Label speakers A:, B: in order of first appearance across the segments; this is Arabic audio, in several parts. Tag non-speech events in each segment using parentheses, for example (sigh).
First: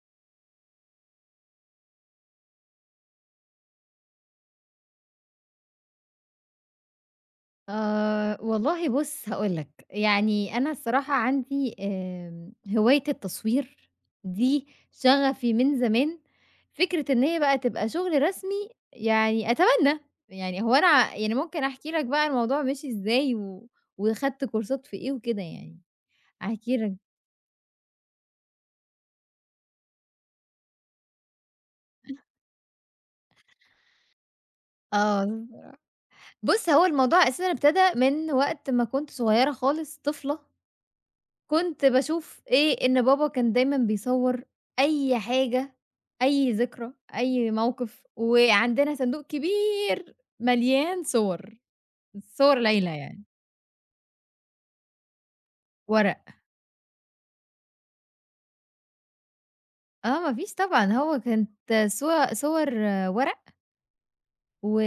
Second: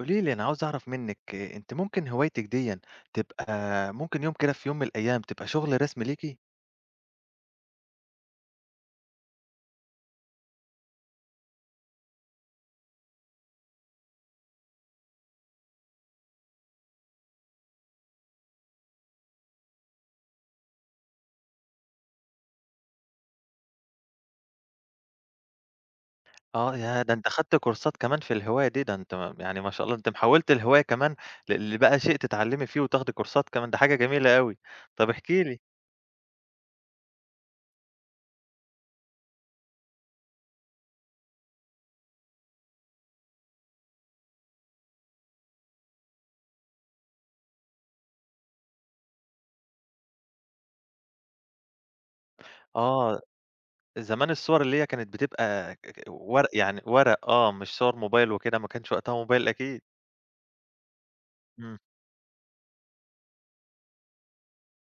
A: قولي لي أنا عاوز أعرف منِّك إيه، أنتِ ممكن هوايتِك ديًّا تبقى ممكن يوم كده في يوم من الأيام تبقى شغل رسم ليكِ؟
B: والله بُص هاقول لك، يعني أنا الصراحة عندي هواية التصوير دي شغفي من زمان. فكرة إن هي بقى تبقى شغل رسمي يعني أتمنى. يعني هو أنا يعني ممكن أحكي لك بقى الموضوع مشي إزاي و وخدت كورسات في إيه وكده يعني،
A: آه،
B: هاحكي لك.
A: ياه! ده أنتِ خدتِ كورسات كمان في الهواية دي، ده أنتِ يعني ما شاء الله أنتِ محوّلتِ الهواية كمان ل لبقى شيء تتعلّمي فيه وتاخدي كورسات كمان، ده حاجة جميلة أوي. طَب احكي
B: آه،
A: لي
B: بُص هو الموضوع أساسًا ابتدى من وقت ما كنت صغيرة خالص طفلة، كنت باشوف إيه، إن بابا كان دايمًا بيصوّر أي حاجة، أي ذكرى، أي موقف، وعندنا صندوق كبير مليان صور، صور ليلى
A: آه،
B: يعني،
A: زمان الصور اللي هي كانت بتبقى ك
B: ورق.
A: ورق يعني ورق آه، مش صور موبايل وكده، ما كانش وقتها موبايل أكيد.
B: آه، ما فيش طبعًا. هو كانت
A: إمم،
B: صور ورق، و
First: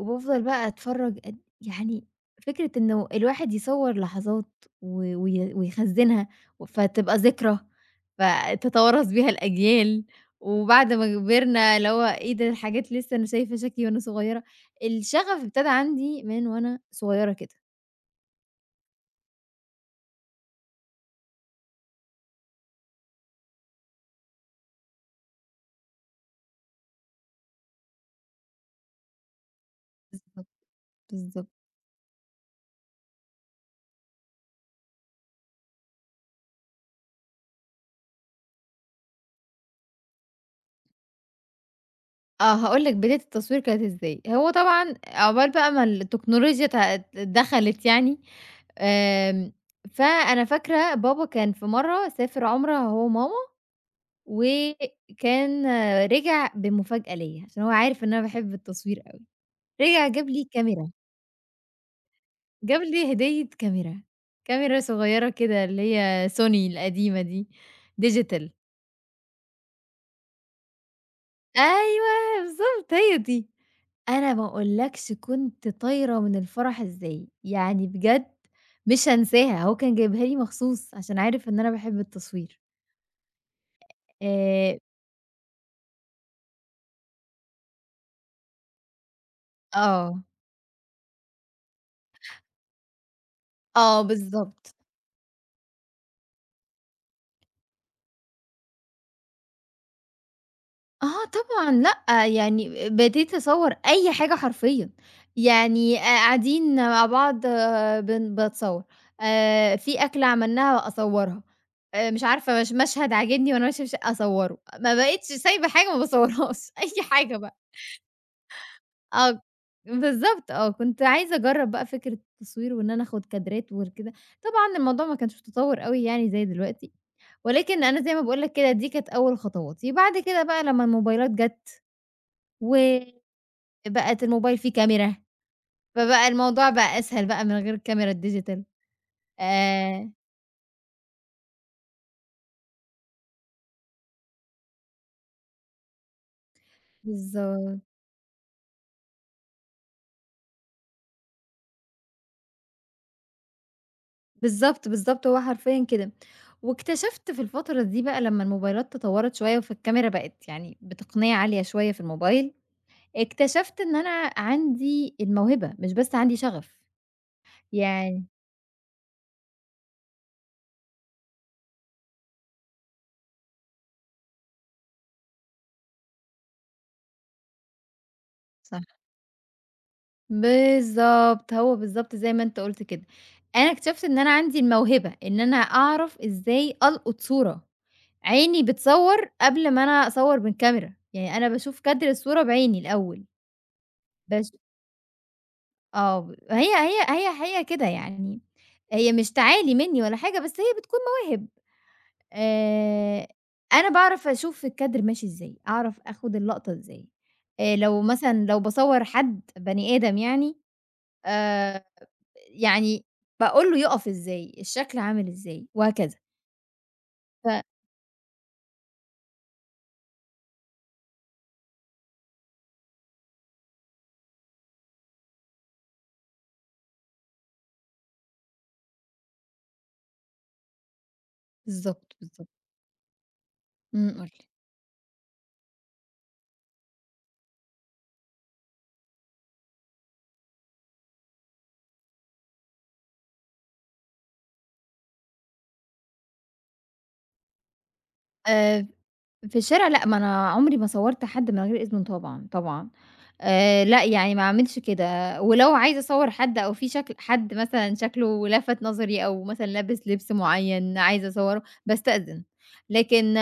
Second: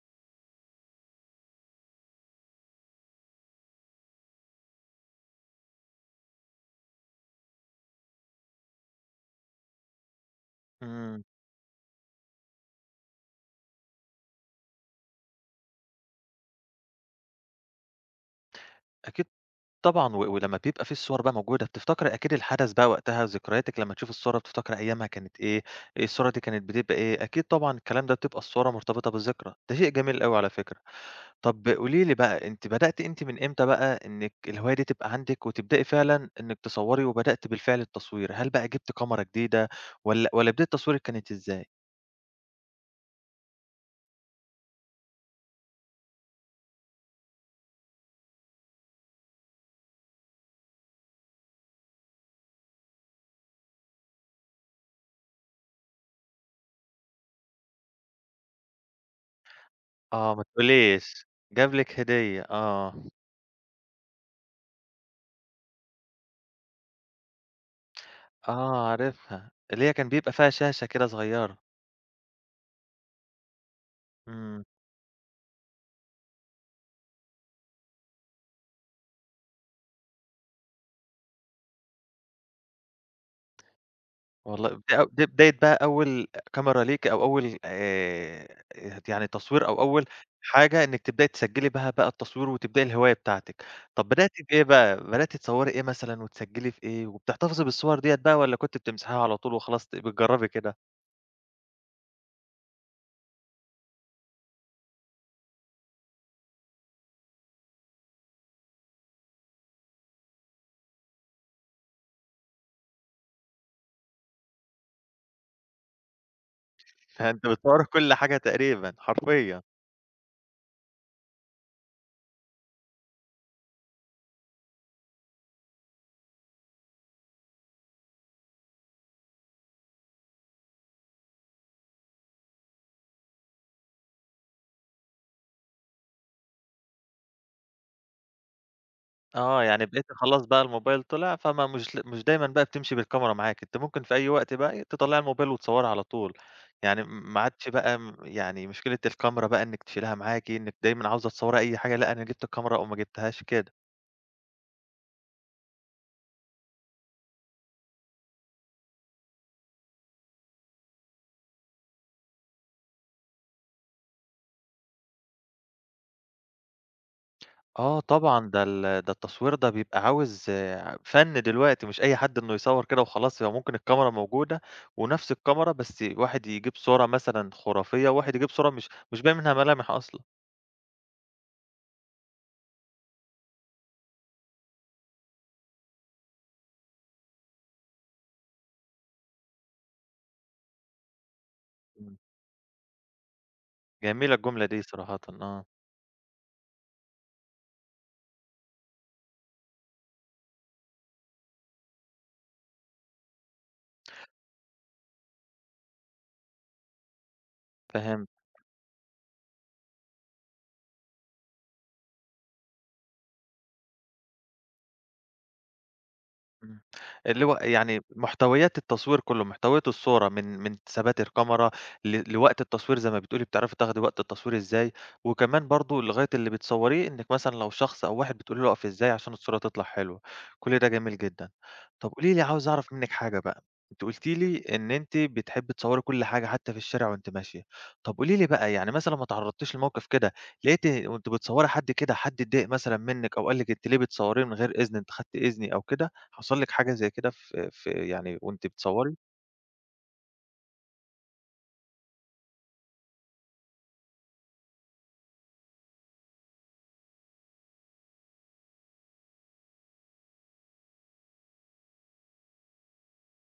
B: وبافضل بقى أتفرّج قد يعني فكرة إنه الواحد يصوّر لحظات و وي ويخزّنها فتبقى ذكرى، فتتوارث بيها الأجيال. وبعد ما
A: إمم،
B: كبرنا اللي هو إيه ده الحاجات لسه أنا شايفة شكلي وأنا صغيّرة، الشغف ابتدى عندي من وأنا صغيّرة كده.
A: أكيد طبعًا، و ولمّا بيبقى في الصور بقى موجودة، بتفتكري أكيد الحدث بقى وقتها، ذكرياتِك لمّا تشوفي الصورة بتفتكري أيامها كانت إيه، الصورة دي كانت بتبقى إيه، أكيد طبعًا الكلام ده بتبقى الصورة مرتبطة بالذكرى، ده شيء جميل أوي
B: بالضبط،
A: على فكرة.
B: بالضبط.
A: طب قولي لي بقى، أنتِ بدأتِ أنتِ من إمتى بقى إنِّك الهواية دي تبقى عندِك وتبدئي فعلًا إنِّك تصوّري وبدأتِ بالفعل التصوير؟ هل بقى جبتِ كاميرا جديدة والّا بداية تصويرِك كانت إزاي؟
B: آه، هاقول لك بداية التصوير كانت إزاي. هو طبعًا عقبال بقى ما التكنولوجيا دخلت يعني، آمم، فأنا فاكرة بابا كان في مرّة سافر عُمرة هو وماما، وكان آه، رجع بمفاجأة ليّا، عشان هو عارف إن أنا باحب التصوير أوي، رجع جاب
A: آه، ما
B: لي كاميرا،
A: تقوليش، جاب لِك هدية،
B: جاب
A: آه،
B: لي هدية كاميرا، كاميرا صغيّرة كده اللي هي Sony القديمة دي digital.
A: آه عارفها، اللي هي كان بيبقى فيها شاشة كده صغيّرة.
B: أيوه بالضبط، هي دي. أنا ما
A: إمم.
B: أقولكش كنت طايرة من الفرح إزاي، يعني بجد مش هانساها. هو كان جايبها لي مخصوص عشان عارف إن أنا باحب التصوير.
A: والله
B: آآ
A: دي بداية بقى أول كاميرا ليكِ أو أول يعني تصوير أو أول
B: آه،
A: حاجة إنِّك تبدئي تسجّلي بها بقى التصوير وتبدئي الهواية بتاعتِك.
B: آه
A: طَب بدأتِ بإيه
B: بالضبط.
A: بقى، بدأتِ تصوّري إيه مثلًا وتسجّلي في إيه، وبتحتفظي بالصور ديّة بقى والّا كنتِ بتمسحيها على طول وخلاص بتجرّبي كده؟
B: آه طبعًا لأ، يعني بديت أصوّر أي حاجة حرفيًا، يعني قاعدين مع بعض آه، باتصوّر، في أكلة عملناها أصوّرها، مش عارفة مش مشهد عاجبني وأنا ماشية في الشقة أصوّره، ما بقيتش سايبة حاجة ما باصوّرهاش، (laughs) أي
A: (laughs) ده
B: حاجة
A: أنتِ
B: بقى.
A: بتصوّري كل حاجة تقريبًا
B: آه
A: حرفيًا.
B: بالضبط آه، كنت عايزة أجرّب بقى فكرة التصوير وإن أنا آخُد كادرات وكده. طبعًا الموضوع ما كانش متطوّر أوي يعني زي دلوقتي، ولكن أنا زي ما باقول لك كده دي كانت أول خطواتي. بعد كده بقى لمّا الموبايلات جات وبقت الموبايل فيه كاميرا، فبقى الموضوع بقى أسهل بقى من غير الكاميرا الديجيتال.
A: آه، يعني بقيتِ
B: آآ
A: خلاص بقى الموبايل طلع، فما مش مش دايمًا بقى بتمشي بالكاميرا معاك، أنتِ ممكن في أي وقت بقى تطلّعي الموبايل وتصوّري على طول، يعني ما عادش
B: بالضبط،
A: بقى يعني مشكلة الكاميرا بقى إنِّك تشيليها معاكِ، إنِّك دايمًا عاوزة تصوّري أي حاجة، لأ أنا جِبت الكاميرا أو ما جِبتهاش كده.
B: بالضبط، بالضبط، هو حرفيًا كده. واكتشفت في الفترة دي بقى لمّا الموبايلات تطوّرت شوية فالكاميرا بقت يعني بتقنية عالية شوية في الموبايل، اكتشفت إن أنا عندي الموهبة، مش بس عندي شغف.
A: آه
B: يعني
A: طبعًا، ده التصوير ده بيبقى عاوز آه، فَن دلوقتي، مش أي حد إنه يصوّر كده وخلاص، هو ممكن الكاميرا موجودة ونفس الكاميرا بس واحد يجيب صورة مثلًا خرافية، وواحد يجيب صورة
B: صح.
A: مش باين منها ملامح أصلًا.
B: بالضبط، هو بالضبط زي ما أنت قُلت كده. أنا اكتشفت إن أنا عندي الموهبة، إن أنا أعرف إزاي ألقُط صورة. عيني بتصوّر قبل ما أنا أصوّر من كاميرا، يعني أنا باشوف كادر
A: إمم.
B: الصورة بعيني الأول.
A: جميلة
B: باش
A: الجملة دي صراحةً، آه.
B: آه، هي كده يعني، هي مش تعالي منّي ولا حاجة، بس هي بتكون مواهب. آآ أنا باعرف أشوف الكادر ماشي إزاي، أعرف آخُد اللقطة إزاي. لو
A: فهمت
B: مثلًا لو باصوّر حد بني آدم يعني، آآ يعني باقول له يُقف إزاي، الشكل عامل إزاي، وهكذا.
A: إمم. اللي هو
B: ف
A: يعني محتويات التصوير كُلّه، محتويات الصورة من ثبات الكاميرا ل لوقت التصوير زي ما بتقولي بتعرفي تاخدي وقت التصوير إزاي، وكمان برضه لغاية اللي بتصوّريه إنِّك مثلًا لو شخص أو واحد بتقولي له اقف إزاي عشان الصورة تطلع حلوة، كل ده جميل جدًا. طَب
B: بالضبط،
A: قولي لي
B: بالضبط.
A: عاوز أعرف منِّك حاجة بقى، أنتِ
B: إمم، قُل
A: قُلتِ
B: لي.
A: لي إن أنتِ بتحبّي تصوّري كل حاجة حتى في الشارع وأنتِ ماشية، طَب قولي لي بقى يعني مثلًا ما تعرّضتيش لموقف كده لقيتِ وأنتِ بتصوّري حد كده حد اتضايق مثلًا منِّك أو قال لِك أنتِ ليه بتصوّريني من غير إذني، أنتِ خدتِ إذني أو كده؟ حصل لِك حاجة زي كده في يعني وأنتِ
B: آآ
A: بتصوّري؟
B: في الشارع لأ، ما أنا عمري ما صوّرت حد من غير إذنه طبعًا، طبعًا. لأ، يعني ما أعملش كده، ولو عايزة أصوّر حد أو في شكل حد مثلًا شكله لَفَت نظري أو مثلًا لابس لبس معيّن عايزة أصوّره، باستأذن. لكن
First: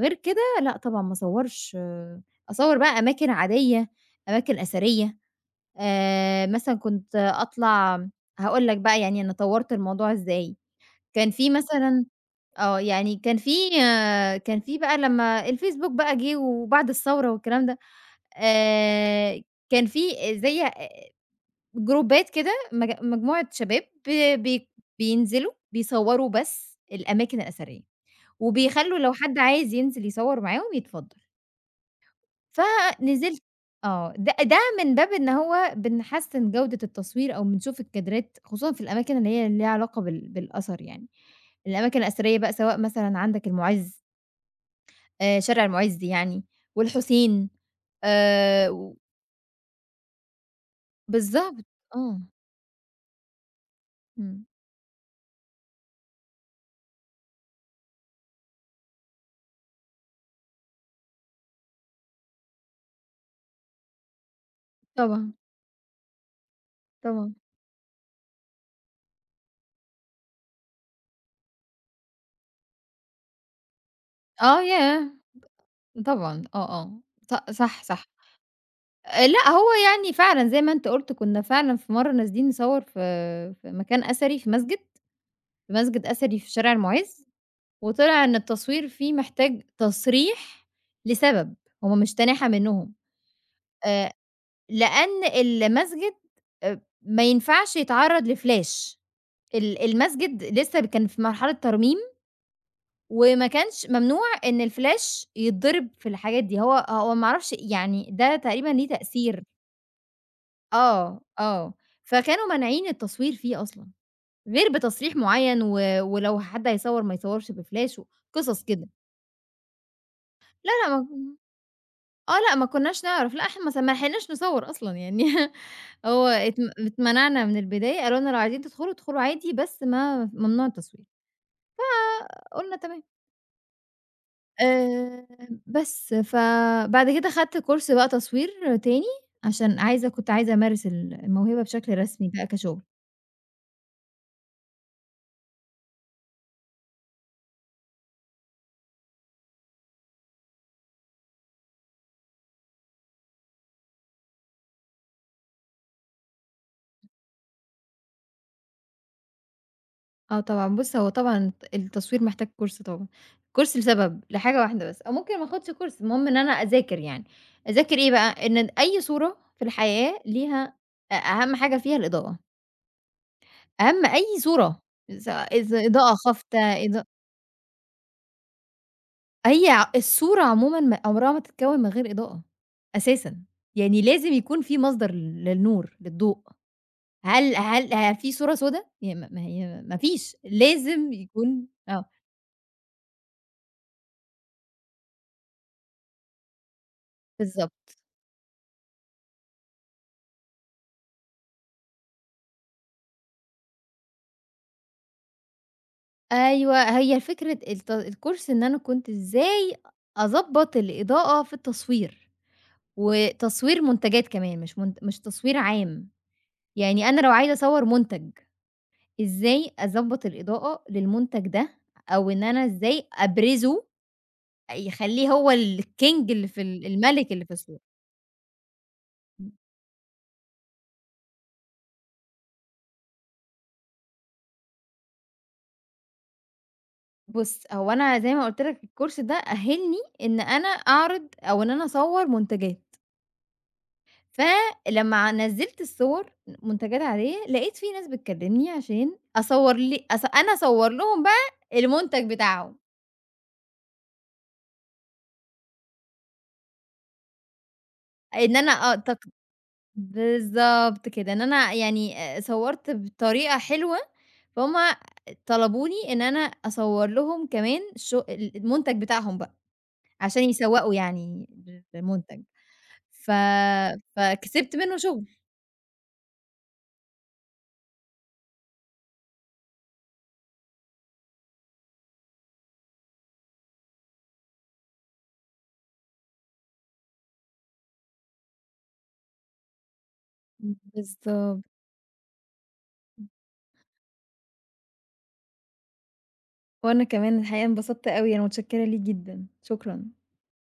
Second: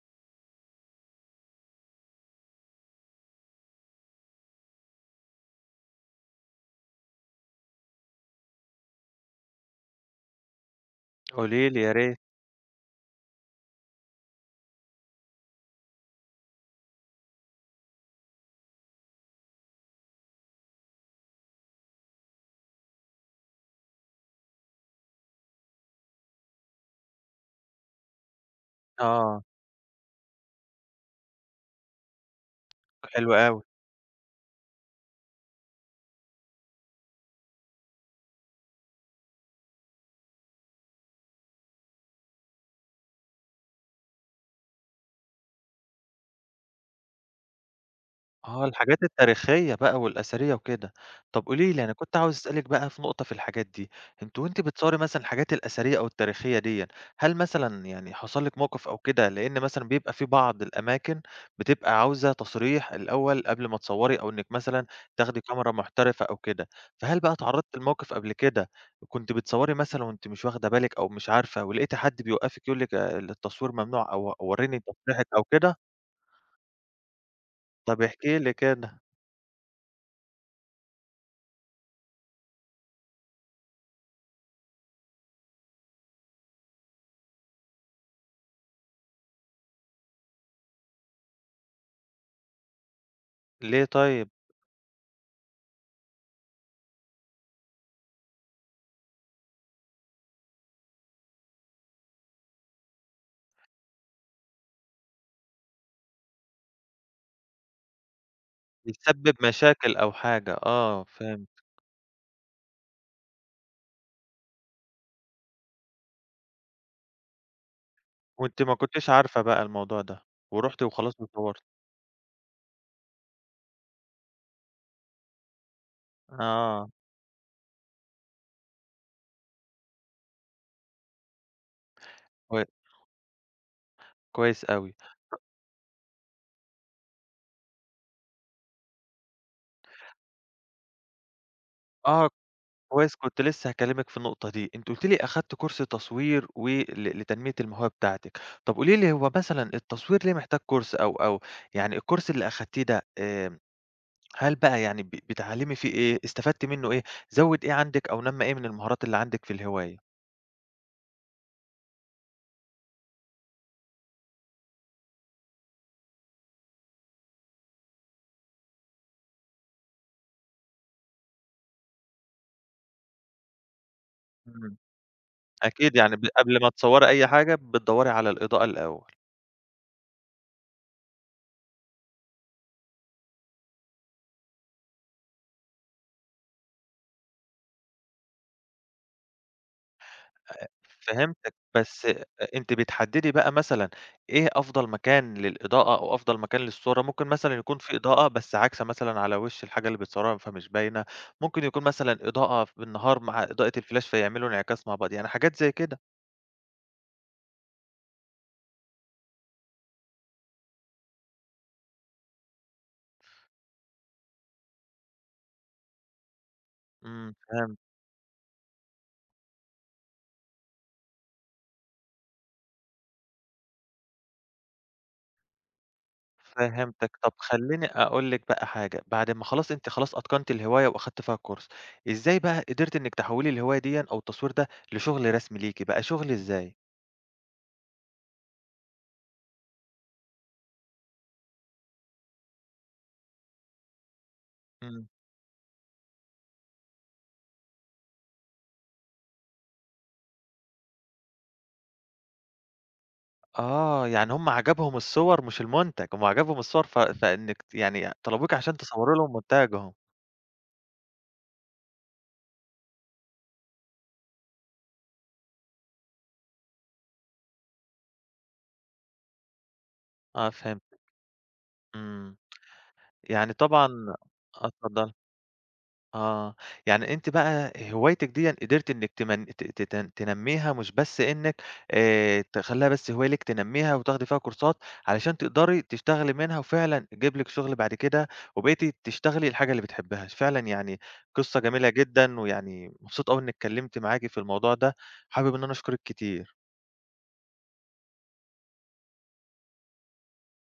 B: غير كده لأ، طبعًا ما أصوّرش. أصوّر بقى أماكن عادية، أماكن أثرية. مثلًا كنت أطلع، هاقول لك بقى يعني أنا طوّرت الموضوع إزاي. كان في
A: قولي لي يا
B: مثلًا
A: ريت.
B: آه، يعني كان في كان في بقى لمّا الفيسبوك بقى جِه وبعد الثورة والكلام ده، آآ، كان في زي جروبات كده مجموعة شباب ب بي بينزلوا بيصوّروا بس الأماكن الأثرية، وبيخلّوا لو حد
A: آه،
B: عايز ينزل يصوّر معاهم يتفضّل،
A: حلو
B: فنزلت
A: أوي.
B: آه، ده من باب إن هو بنحسّن جودة التصوير أو بنشوف الكادرات خصوصًا في الأماكن اللي هي ليها علاقة بالأثر يعني، الأماكن الأثرية بقى سواء مثلًا عندك المُعز، شارع المُعز يعني والحُسين.
A: آه،
B: و
A: الحاجات التاريخية بقى والأثرية وكده. طب
B: بالضبط.
A: قولي لي أنا كنت
B: آه،
A: عاوز أسألِك بقى في نقطة في الحاجات دي، أنتِ
B: إمم،
A: وأنتِ بتصوري مثلًا الحاجات الأثرية أو التاريخية ديًا، هل مثلًا يعني حصل لِك موقف أو كده لإن مثلًا بيبقى في بعض الأماكن بتبقى عاوزة تصريح الأول قبل ما تصوري أو إنِّك مثلًا
B: طبعًا،
A: تاخدي كاميرا محترفة أو كده، فهل بقى
B: طبعًا.
A: اتعرضتِ لموقف قبل كده كنتِ بتصوري مثلًا وأنتِ مش واخدة بالِك أو مش عارفة ولقيتِ حد بيوقفِك يقول لِك آه، التصوير ممنوع أو
B: آه
A: وريني
B: ياه!
A: تصريحِك أو كده؟
B: طبعًا، آه، آه، صح،
A: طب
B: صح.
A: احكي لي كده،
B: لأ هو يعني فعلًا زي ما أنت قُلت كنا فعلًا في مرّة نازلين نصوّر في مكان أثري في مسجد، في مسجد أثري في شارع المُعز، وطلع إن التصوير فيه محتاج تصريح لسبب، هم مش تناحة منّهم.
A: ليه
B: آآ
A: طيب؟
B: لأن المسجد ما ينفعش يتعرّض لفلاش. المسجد لسه كان في مرحلة ترميم، وما كانش ممنوع إن الفلاش يتضرب في الحاجات دي، هو ما أعرفش يعني ده تقريبًا ليه
A: بيسبب
B: تأثير.
A: مشاكل أو حاجة، آه
B: آه،
A: فهمت،
B: آه. فكانوا مانعين التصوير فيه أصلًا، غير بتصريح معيّن، و ولو حد هيصوّر ما يصوّرش بفلاش
A: وأنتِ
B: وقصص
A: ما
B: كده.
A: كنتيش عارفة بقى الموضوع ده،
B: لا،
A: ورُحتِ
B: لا ما
A: وخلاص وصورتِ،
B: آه، لأ ما كناش نعرف. لأ إحنا ما لحقناش نصوّر أصلًا يعني. (laughs) هو اتم
A: آه
B: اتمنعنا من البداية، قالوا لنا لو عايزين تدخلوا ادخلوا عادي بس ما ممنوع التصوير،
A: كوي
B: فقُلنا تمام.
A: كويس أوي،
B: آآ بس، فبعد كده خدت كورس بقى تصوير تاني، عشان كنت عايزة أمارس الموهبة بشكل
A: آه
B: رسمي بقى كشغل.
A: كويس كنت لسه هاكلمِك في النقطة دي، أنتِ قُلتِ لي أخدتِ كورس تصوير و ل لتنمية الموهبة بتاعتِك، طب قولي لي هو مثلًا التصوير ليه محتاج كورس أو يعني الكورس اللي أخدتيه ده آمم، هل بقى يعني بتتعلمي فيه إيه، استفدتِ منه إيه، زوّد إيه عندِك أو نمّى إيه من المهارات اللي عندِك في الهواية؟
B: آه طبعًا، بُص هو طبعًا التصوير محتاج كورس طبعًا. كورس لسبب، لحاجة واحدة بس، أو ممكن ما آخدش كورس، المهم إن أنا أذاكر يعني. أذاكر إيه بقى، إن أي صورة في الحياة ليها أهم حاجة فيها الإضاءة، أهم أي
A: إمم،
B: صورة. إذا
A: أكيد
B: إضاءة
A: يعني
B: خافتة.
A: قبل ما
B: إضا
A: تصوري أي حاجة بتدوري على الإضاءة الأول.
B: هي ع الصورة عمومًا ما عمرها ما تتكوّن من غير إضاءة أساسًا، يعني لازم يكون في مصدر للنور، للضوء. هل هل ه في صورة سودا؟ ي ما ما هي ما فيش، لازم
A: فهمتِك،
B: يكون آه،
A: بس أنتِ بتحددي بقى مثلًا إيه أفضل مكان للإضاءة أو أفضل مكان للصورة، ممكن مثلًا يكون
B: بالضبط.
A: في إضاءة بس عاكسة مثلًا على وش الحاجة اللي بتصوّرها فمش باينة، ممكن يكون مثلًا إضاءة بالنهار مع إضاءة الفلاش فيعملوا انعكاس مع بعض، يعني حاجات زي كده.
B: أيوه هي فكرة الكورس إن أنا كنت إزاي أضبّط الإضاءة في التصوير، وتصوير منتجات كمان مش تصوير عام، يعني أنا لو
A: إمم،
B: عايزة
A: فهمت،
B: أصوّر منتج، إزاي أضبّط الإضاءة للمنتج ده، أو إن أنا إزاي أبرزه يخلّيه هو الking اللي في
A: فهمتِك.
B: الملك
A: طب
B: اللي في السوق.
A: خلّيني أقول لِك بقى حاجة، بعد ما خلاص أنتِ أتقنتِ الهواية وأخدتِ فيها كورس، إزاي بقى قدرتِ إنِّك تحوّلي الهواية ديًا أو التصوير ده لشغل رسمي ليكِ بقى، شغل إزاي؟
B: بُص، هو أنا زي ما قُلت لك الكورس ده أهِّلني إن أنا أعرض أو إن أنا أصوّر منتجات.
A: إمم.
B: فلمّا نزّلت الصور منتجات عادية، لقيت في ناس بتكلّمني عشان أصوّر لي أص أنا أصوّر لهم بقى المنتج بتاعهم.
A: آه، يعني هُم عجبهم الصور مش المنتج، هُم عجبهم الصور ف فإنِّك يعني طلبوكِ
B: إن
A: عشان
B: أنا آه
A: تصوّري
B: تق
A: لهم منتجهم.
B: بالضبط كده، إن أنا يعني صوّرت بطريقة حلوة، فهُم طلبوني إن أنا أصوّر لهم كمان المنتج بتاعهم بقى. عشان
A: آه، فهمت.
B: يسوّقوا يعني
A: إمم،
B: للمنتج. ف
A: يعني طبعًا آه،
B: فكسبت منّه
A: اتفضلي.
B: شُغل.
A: آه، يعني أنتِ بقى هوايتِك ديًّا قدرتِ إنِّك تمن ت ت تن تنمّيها مش بس إنِّك تخلّيها بس هواية ليك تنمّيها وتاخدي فيها كورسات علشان تقدري تشتغلي منها وفعلًا تجيب لِك شغل بعد كده، وبقيتِ تشتغلي الحاجة اللي بتحبيها، فعلًا يعني قصة
B: بالضبط.
A: جميلة جدًا، ويعني مبسوط أوي إني اتكلمت معاكِ في الموضوع ده، حابب إن أنا أشكرِك كتير.
B: وأنا كمان الحقيقة انبسطت أوي، أنا متشكّرة ليك جدًا، شكرًا.